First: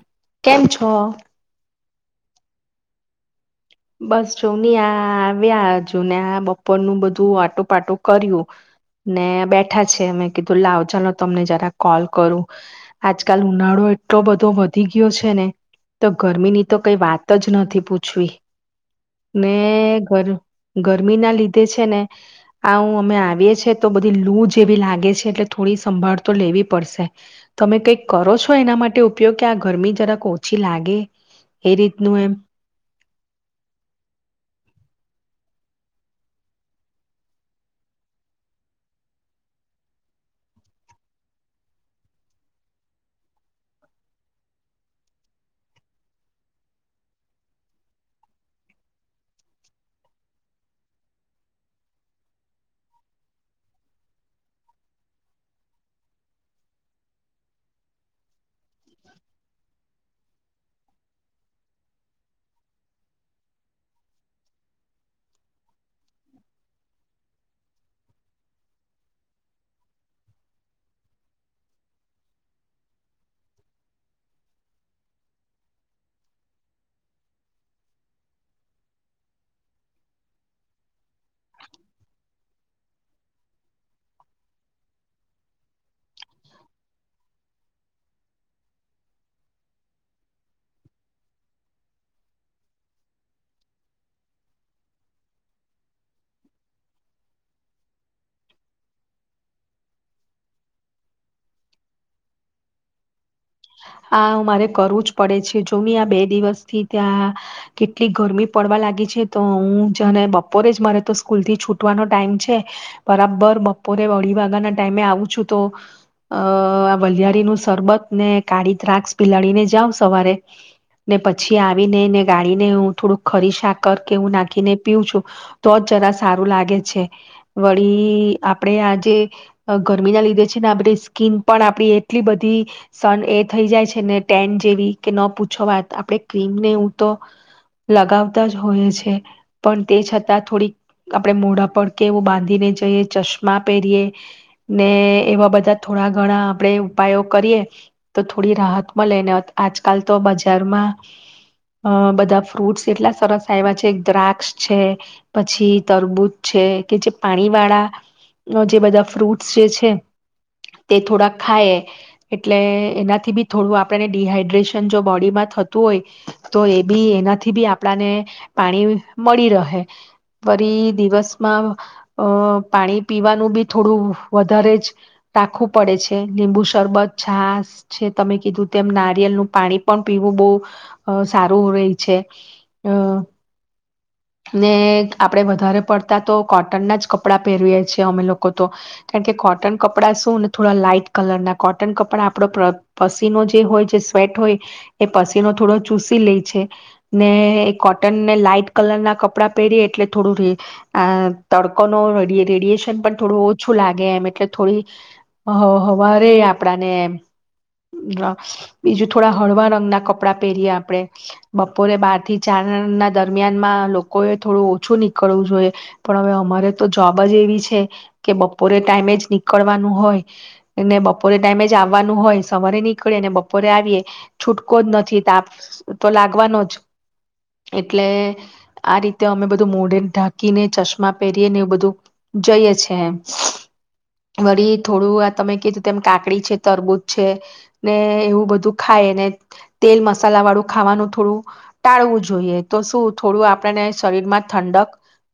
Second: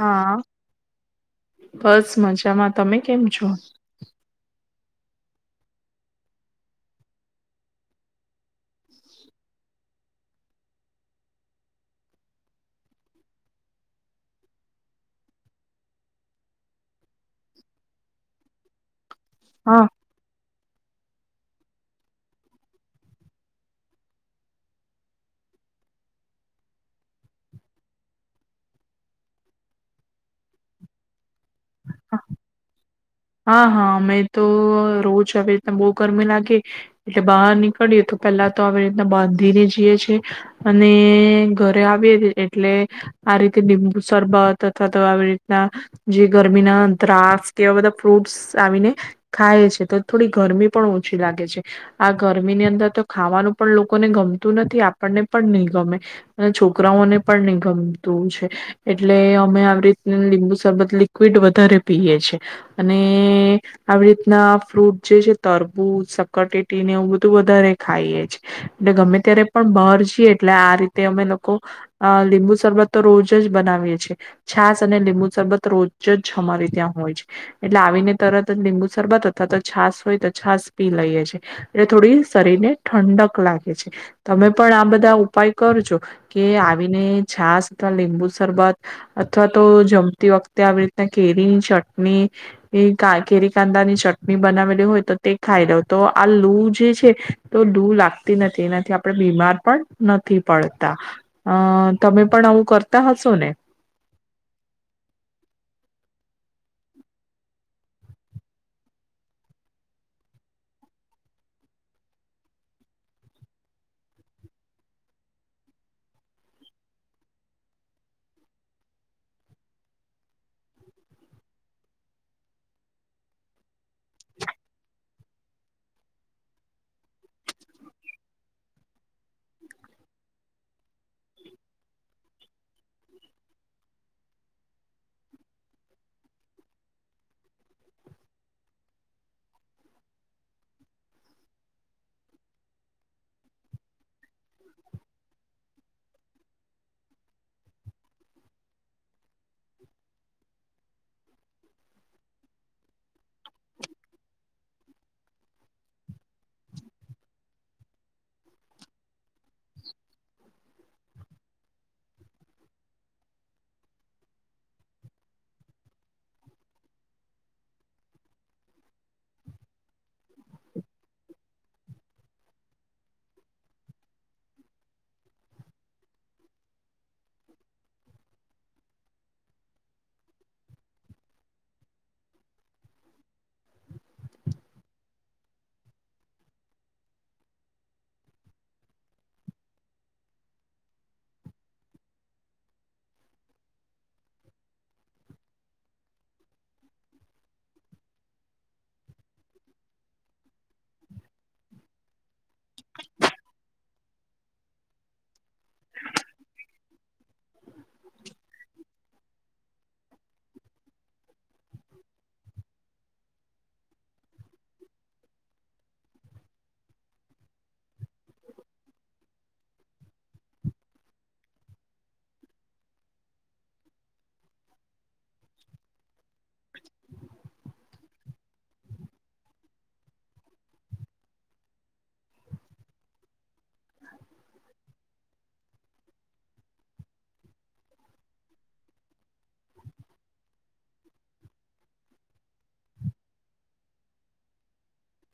હા કેમ છો? બસ મજામાં તમે કેમ છો? બસ જો હી આ આવ્યા હજુ ને આ બપોરનું બધું આટુંપાટું કર્યું, ને બેઠા છે મે કીધું લાવ ચાલો તમને જરા કોલ કરું, આજકાલ ઉનાળો એટલો બધો વધી ગયો છે ને, તો ગરમી ની તો કઈ વાત જ નથી પૂછવી. ને હા ઘર ગરમી ના લીધે છે ને આવું અમે આવીએ છેએ તો બધી લૂ જે એવી લાગે છે એટલે થોડી સંભાળ તો લેવી પડશે તમે કઈક કરો છો એના માટે ઉપયોગ કે આ ગરમી જરાક ઓછી લાગે એ રીતનું એમ હા હા અમે તો રોજ આવી રીતના બહુ ગરમી લાગી એટલે બહાર નીકળીએ તો પેલા તો આવી રીતના બાંધીને જઈએ છીએ અને ઘરે આવીએએ એટલે આ રીતે લીંબુ સરબત અથવા તો આવી રીતના જે ગરમીના દ્રાસ કેવા બધા ફ્રૂટ્સ આવીને ખાઈએ છે તો થોડી ગરમી પણ ઓછી લાગે છે આ ગરમી ની અંદર તો ખાવાનું પણ લોકોને ગમતું નથી આપણને પણ નહી ગમે અને છોકરાઓને પણ નહી ગમતું છે એટલે અમે આવી રીત લીંબુ શરબત લિક્વિડ વધારે પીએ છે અને આવી રીતના ફ્રૂટ જે છે તરબૂ સકટેટીને એવું બધું વધારે ખાઈએ છે એટલે ગમે ત્યારે પણ બહાર છીએ એટલે આ રીતે અમે લોકો લીંબુ શરબત તો રોજ જ બનાવીએ છેીએ છાસ અને લીંબુ શરબત રોજ જ અમારે ત્યાં હોય છે એટલે આવીને તરત જ લીંબુ શરબત અથવા તો છાસ હોય તો છાસ પી લઈએ છેએ એટલે થોડી શરીરને ઠંડક લાગે છે તમે પણ આ બધા ઉપાય કરજો કે આવીને છાસ અથવા લીંબુ શરબત અથવા તો જમતી વખતે આવી રીતના કેરીની ચટણી એ કા કેરી કાંદા ની ચટણી બનાવેલી હોય તો તે ખાઈ લઉ તો આ લૂ જે છે તો લૂ લાગતી નથી એનાથી આપણે બીમાર પણ નથી પડતા અ તમે પણ આવું કરતા હશ હા મારે કરવું જ પડે છે જોમની આ બે દિવસ થી ત્યાં કેટલી ગરમી પડવા લાગી છે તો હું જને બપોરે જ મારે તો સ્કૂલ થી છૂટવાનો ટાઈમ છે બરાબર બપોરે અઢી વાગ્યા ના ટાઈમે આવું છું તો અ વલિયારી નું સરબત ને કાળી દ્રાક્ષ પિલાડીને જાાવ સવારે ને પછી આવીનેને ગાળીને હું થોડુંક ખરી શાક કર કે હું નાખીને પીઉ છું તો જ જરા સારું લાગે છે વળી આપડે આજે ગરમી ના લીધે છે ને આપણે સ્કીન પણ આપડી એટલી બધી સન એ થઈ જાય છે ને ટેન જેવી કે ન પૂછો વાત આપણે ક્રીમને હું તો લગાવતા જ હોય છે પણ તે છતાં થોડીક આપણે મોઢા પડકે એવું બાંધીને જઈએ ચશ્મા પહેરીએ ને એવા બધા થોડા ઘણા આપણેે ઉપાયો કરીએ તો થોડી રાહત લઈને આજકાલ તો બજ બજારમાં અ બધા ફ્રૂટ્સ એટલા સરસ આવ્યા છે દ્રાક્ષ છે પછી તરબૂજ છે કે જે પાણી વાળા જે બધા ફ્રૂટ્સ જે છે તે થોડા ખાય એટલે એનાથી બી થોડું આપણેને ડીહાઈડ્રેશન જો બોડીમાં થતું હોય તો એ બી એનાથી બી આપણને પાણી મળી રહે ફરી દિવસમાં અ પાણી પીવાનું બી થોડું વધારે જ ટાખવું પડે છે લીંબુ શરબત છાસ તમે કીધું તેમ નારિયેલનું પાણી પણ પીવું બહુ સારું રહેય છે અ ને આપણેે વધારે પડતા તો કોટનના જ કપડાં પહેરીએ છેએ અમે લોકો તો કારણ કે કોટન કપડાં શું ને થોડા લાાઈટ કલરના કોટન કપડા આપણો પ જે હોય સ્વેટ હોય એ પસીનો થોડો ચૂસી લે છે ને એ કોટનને લાાઈટ કલર ના કપડાં પહેરીએ એટલે થોડું અ તડકો ન રેડિયેશન પણ થોડું ઓછું લાગે એમ એટલે થોડી હ હવારે આપણાનેમ હળવા રંગના કપડાં પહેરીએ આપણે બપોરે બાર થી ચાર ના દરમિયાનમાં લોકોએ થોડું ઓછું નીકળવું જોઈએ પણ હવે અમારે તો જોબ જ એવી છે કે બપોરે ટાઈમે જ નીકળવાનું હોય એટલે બપોરે ટાઈમે જ આવવાનું હોય સવારે નીકળે અને બપોરે આવીએ છૂટકો જ નથી તાપ તો લાગવાનો જ એટલે આ રીતે અમે બધું મોઢે ઢાંકીને ચશ્મા પહેરીએને એ બધું જઈએ છે એમ વળી થોડું આ તમે કીધું તેમમ કાકડી છે તરબૂત છે ને એવું બધું ખાય ને તેલ મસાલા વાળું ખાવાનું થોડું ટાળવું જોઈએ તો શું થોડું આપણને શરીરમાં ઠંડક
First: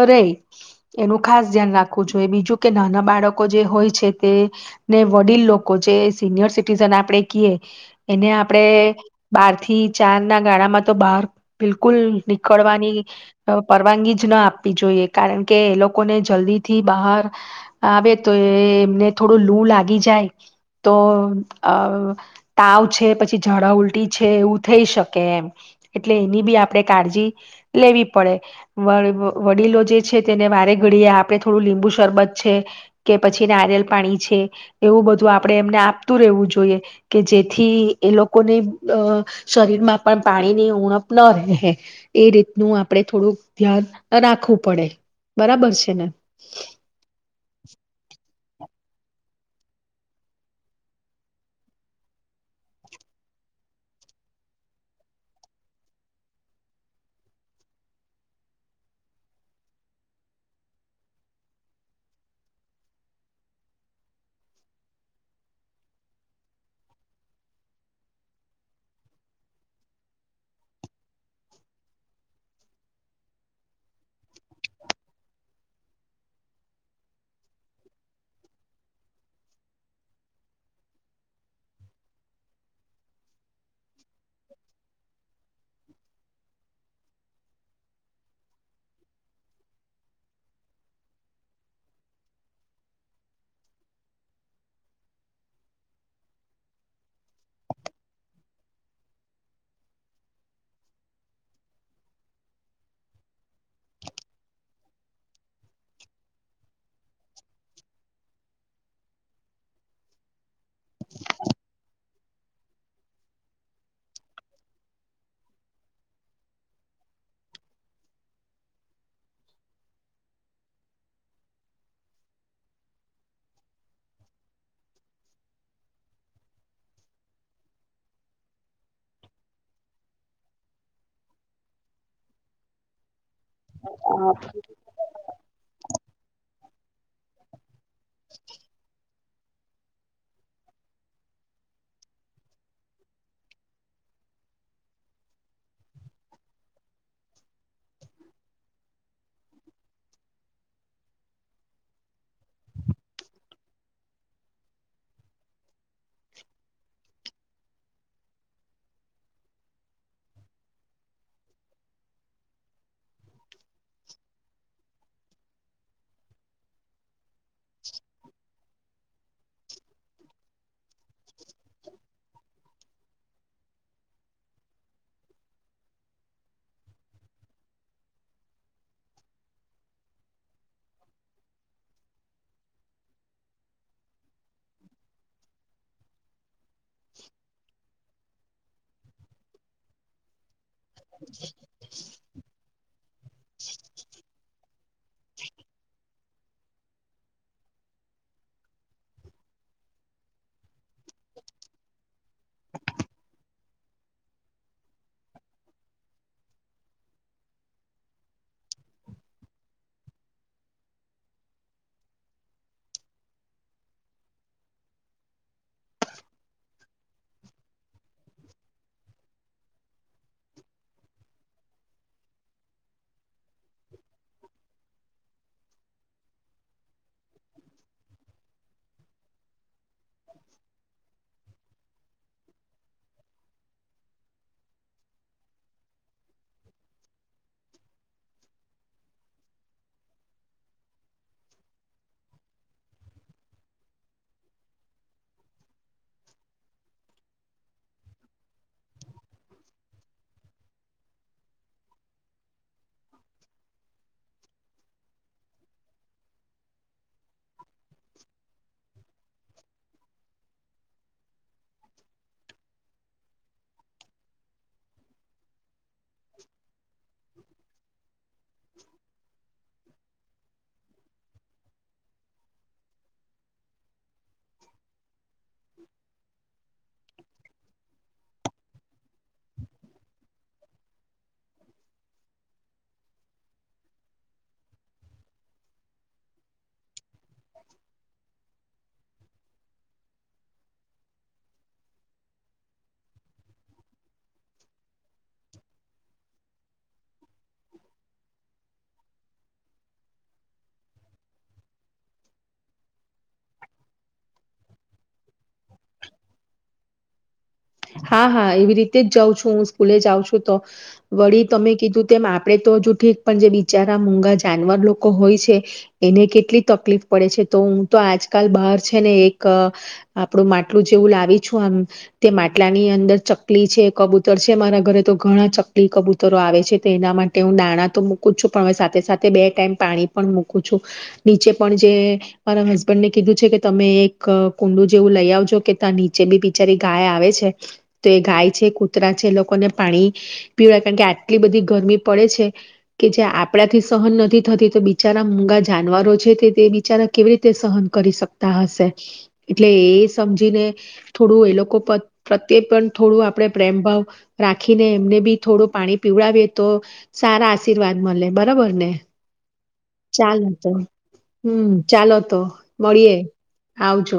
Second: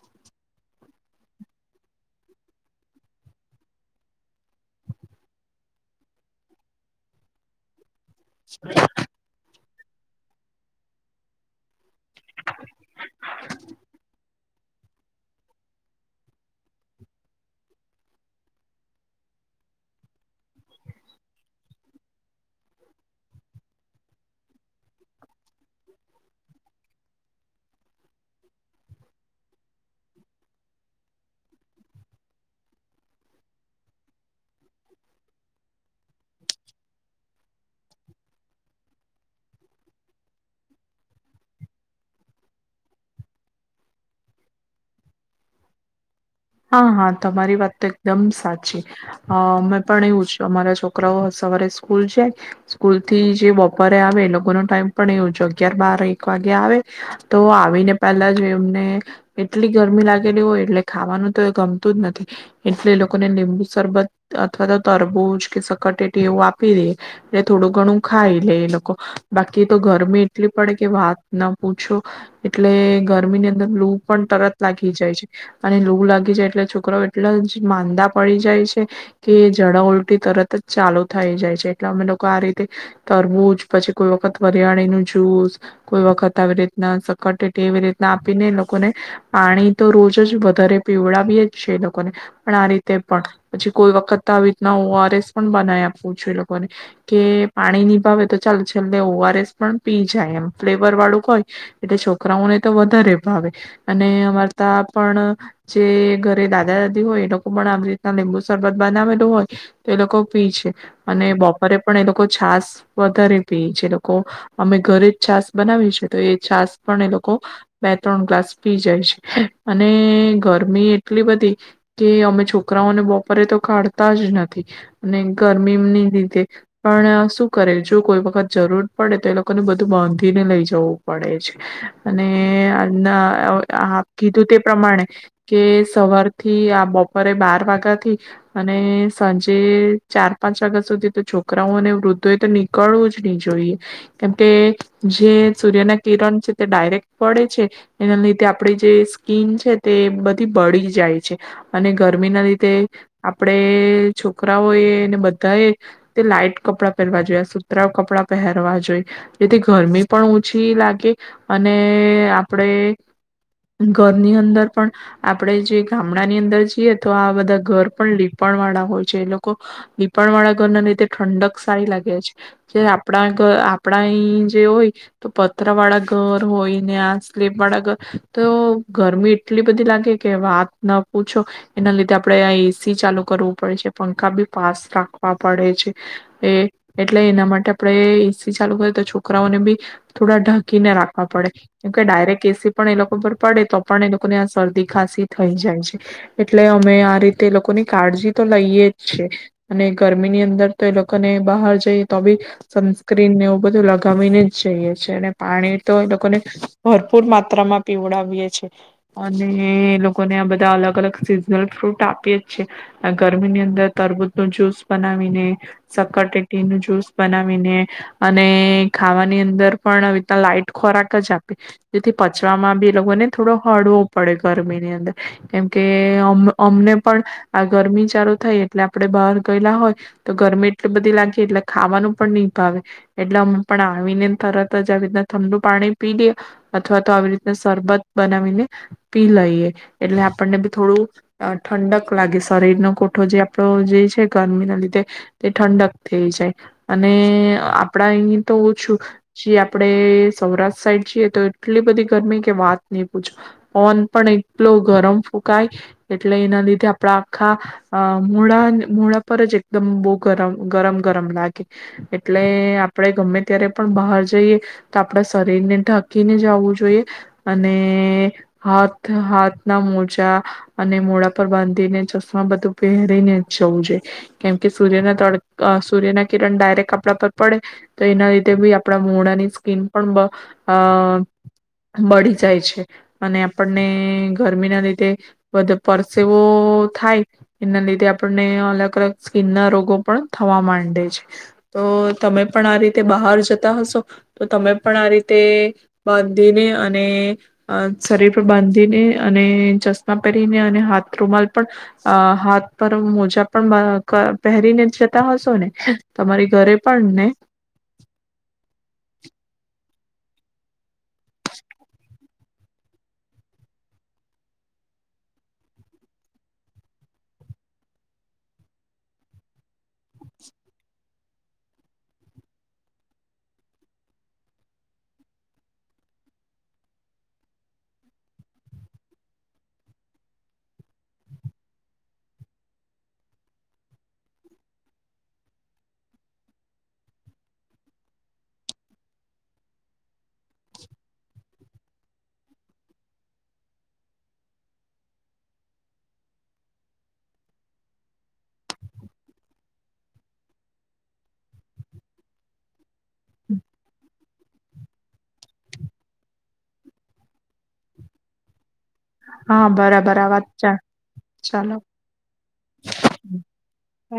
અ ર એનું ખાસ ધ્યાન રાખવું જોઈએ બીજું કે નાના બાળકો જે હોય છે તે ને વડીલ લોકો જે સિનિયર આપણે એને આપડે બાર થી ચાર ના ગાળામાં તો બહાર બિલકુલ નીકળવાની પરવાનગી જ ના આપવી જોઈએ કારણ કે એ લોકોને જલ્દી થી બહાર આવે તો એ એમને થોડું લૂ લાગી જાય તો અ તાવ છે પછી જડા ઉલટી છે એવું થઈ શકે એમ એટલે એની બી આપણે કાળજી લેવી પડે વ વડીલો જે છે તેને વારે ઘડીએ આપણે થોડું લીંબુ શરબત છે કે પછી નારિયલ પાણી છે એવું બધું આપણે એમને આપતું રહેવું જોઈએ જોઈએ કે જેથી એ લોકોને અ શરીર માં પણ પાણીની ઉણપ ન રહે એ રીતનું આપણે થોડુંક ધ્યાન રાખવું પડે બરાબર છે ને હા હા તમારી વાત તો એકદમ સાચી અ મેં પણ એવું છું અમારા છોકરાઓ સવારે સ્કૂલ જાય સ્કૂલ થી જે બપોરે આવે એ લોકો ન ટાઈમ પણ એવું અગિયાર બાર એક વાગે આવે તો આવીને પહેલા જ એમને એટલી ગરમી લાગેલી હોય એટલે ખાવાનું ગમતું જ નથી એટલે એ લોકોને લીંબુ સરરબત અથવા તો તરબૂજ કે સકટેટી એવું આપી દેએ એટલે થોડું ઘણું ખાઈ લે એ લોકો બાકી તો ગરમી એટલી પડે કે વાત ના પૂછો એટલે ગરમી ની અંદર લૂ પણ તરત લાગી જાય છે અને લૂ લાગી એટલે છોકરો એટલા જ માંદા પડી જાય છે કે જડા ઉલટી તરત જ ચાલુ થઈ જાય છે એટલે અમે લોકો આ રીતે તરબૂજ પછી કોઈ વખત વરિયાળી ન જુસ કોઈ વખત આવી રીતના સકરટી એવી રીતના આપીને એ લોકોને પાણી તો રોજ જ વધારે પીવડાવી જ છે એ લોકોને પણ આ રીતે પણ પછી કોઈ વખત તો આવી રીતના ઓઆર એસ પણ બનાવી આપવું છું એ લોકોને કે પાણી ની ભાવે તો ચાલ છેલ્લે ઓઆર એસ પણ પી જાય એમ ફ્લેવર વાળું હોય એટલે છોકરાઓને તો વધારે ભાવે અને અમારા તા પણ જે ઘરે દાદા દાદી હોય એ લોકો પણ આવી રીતના લીંબુ સરરબત બનાવેલું હોય તો એ લોકો પી છે. અને બપોરે પણ એ લોકો લોકો છાસ વધારે પી છે લોકો અમે ઘરે જ છાસ બનાવી છે તો એ છાસ પણ એ લોકો બે ત્રણ ગ્લાસ પી જાય છે અને ગરમી એટલી બધી કે અમે છોકરાઓને બપોરે તો કાઢતા જ નથી અને ગરમીની રીતેે પણ શું કરે જો કોઈ વખત જરૂર પડે તો એ લોકોને બધું બાંધીને લઈ જવું પડે છે અને કીધું તે પ્રમાણે. એ સવારથી થી આ બપોરે બાર વાગા થી અને સાંજે ચાર પાંચ વાગ્યા સુધી તો છોકરાઓ અને વૃદ્ધો એ તો નીકળવું જ નહીં જોઈએ, કેમકે જે સૂર્યના કિરણ છે તે ડાયરેક્ટ પડે છે, એના લીધે આપડી જે સ્કીન છે તે બ ધી બળી જાય છે, અને ગરમીના લીધે આપણેે છોકરાઓ એ ને બધાએ તે લાઈટ કપડાં પહેરવા જોયા, આ સુતરાઉં કપડાં પહેરવા જોઈ, જેથી ગરમી પણ ઓછી લાગે, અને આપણે ઘરની અંદર પણ આપડે જે ગામડા ની અંદર જિએ તો આ બધ ધા ઘર પણ લીપણ વાળા હોય છે. એ લોક કો લીપણ વાળા ઘરના ને તે ઠંડક સારી લાગે છે. જે આપણા ઘ આપણા અહિં જે હોય તો પથરા વાળા ઘર હોય, ને આ સ્લેપ વાળા ઘર તો ગરમી એટલી બધી લાગ ગે કે વાત ના પૂછો. એના લીધે આપડે આ એ સી ચાલુ કરવું પડે છે, પંખા બી ફાસ રાખવા પડે છે. એ એટલે એના માટે આપડે એસ સી ચાલુ કરી તો છોકરાઓને બી થોડા ઢક કીને રાખવા પડે, કેમ કે ડાયરેક્ટ એ સી પણ એ લોકો પર પડે તો પણ એ લોકો ને આ શરદી ખાસી થઈ જાય છે, એટલે અમે આ રીતે એ લોકોની કાળજી તો લઈએ જ છે. અને ગરમીની અંદર તો એ લોકોને બહાર જઈએ તો બી સનસ્ક્રીનને એવું બધું લગાવીને જ જઈએ છે, અને પાણી તો એ લોકોને ભરપૂર માત્રામાં પીવડાવીએ છીએ. અન ને એ લોકોને આ બધા અલગ-અલગ સિઝનલ ફ્રૂટ આપીએ જ છે. અને ગરમીની અંદર તરબૂચ નું જ્યુસ બનાવીને, સકરટેટી નું જ્યુસ બનાવીને, અને ખાવાની અંદર પણ ઈ તો લાાઈટ ખોરાક જ આપી, જેથી પચવામાં બી એ લોકોને થોડો હળવો પડે ગરમીની અંદર, કેમ કે અમ અમને પણ આ ગરમી ચાલુ થાય એટલે આપણે બહાર ગયેલા હોય, તો ગરમી એટલી બધી લાગી એટલે ખાવાનું પણ નહીં ભાવે, એટલે અમે પણ આવીને તરત જ આવી રીતના ઠંડુ પાણી પી લીએ, અથવા તો આવી રીતના સરબત બનાવીને પી લઈએ, એટલે આપણને બી થોડું અહ ઠંડક લાગે. શરીરનો કોઠો જે આપણો જે છે ગરમીના લીધે તે ઠંડક થઈ જાય. અને આપડા અહીં તો ઓછું, જે આપણે સૌરાષ્ટ્ર સાઈડ જીએ તો એટલી બધી ગરમી કે વાત નહીં પૂછો. પવન પણ એટલો ગરમ ફૂકાય, એટલે એના લીધે આપડા આખા મરાન મૂરા પર જ એકદમ બહુ ગરમ, ગરમ-ગરમ લાગે, એટલે આપણે ગમે ત્યારે પણ બહાર જઈએ તો આપણા શરીરને ઢાં કીને જવું જોઈએ. અને હાથ-હાથ ના મોજા અને મોડા પર બાંધીને, ચશ્મા બધું પહેરીને જ જવું જ જોઈ, કેમ કે સૂર્યના તડ અહ સૂર્યના કિરણ ડાયરેક્ટ આપણા પર પડે તો એના લીધે બી આપણા મોડાની સ્કીન પણ બ અહ બળી જાય છે. અને આપણને ગરમીના લીધે બધ પરસેવો થાય એના લીધે આપણને અલગ-અલગ સ્કીનના રોગો પણ થવા માંડે છે. તો તમે પણ આ રીતે બહાર જતા હશો તો તમે પણ આ રીતે બાંધીને, અને અહ શરીર પર બાંધીને, અને ચશ્મા પહેરીને, અને હાથ રૂમાલ પણ અહ હાથ પર મોજા પણ બા ક પહેરીને જ જતા હશો ને? તમારી ઘરે પણ ને? હા, હા એવી રીતે જ જઉં છું હું, હું સ્કૂલે જાઉં છું તો. વળી તમે કીધું તેમ આપડે તો હજુ ઠીક, પણ જે બિચારા મૂગા જાનવર લોકો હોય છે એને કેટલી તકલીફ પડે છે, તો હું તો આજકાલ બહાર છે ને એક આપણું માટલું જેવું લાવી છું આમ, તે મા ટલાની અંદર ચકલી છે, કબૂતર છે, મારા ઘરે તો ઘણા ચકલી કબૂતરો આવે છે તો એના માટે હું દાણાં તો મૂકું જ છું, પણ હવે સાથે-સાથે બે ટાઈમ પાણી પણ મૂકું છું. નીચે પણ જે મારા હસબન્ડને કીધું છે કે તમે એક કુંડું જેવું લઈ આવજો કે ત્યાં નીચે બી બિચારી ગાય આવે છે એ તો એ ગાય છે, કૂતરા છે, એ લોકોને પાણી પીવા કારણ કે આટલી બધી ગરમી પડે છે, કે જે આપડાથી સહન નથી થતી તો બિચારા મૂગા જાનવરો છે તે તે બિચારા કેવી રીતે સહન કરી શકતા હશે, એટલે એ સમજીને થોડું એ લોકો પર પ્રત્યે પણ થોડું આપડે પ્રેમ ભાવ રાખીને એમને બી થોડું પાણી પીવડાવીએ તો સારા આશીર્વાદ મલે. બરબર ને? હા બરાબર આ વાત ચાલો તો. ચા હમ્મ. ચાલો તો, મળીએે, આવજો.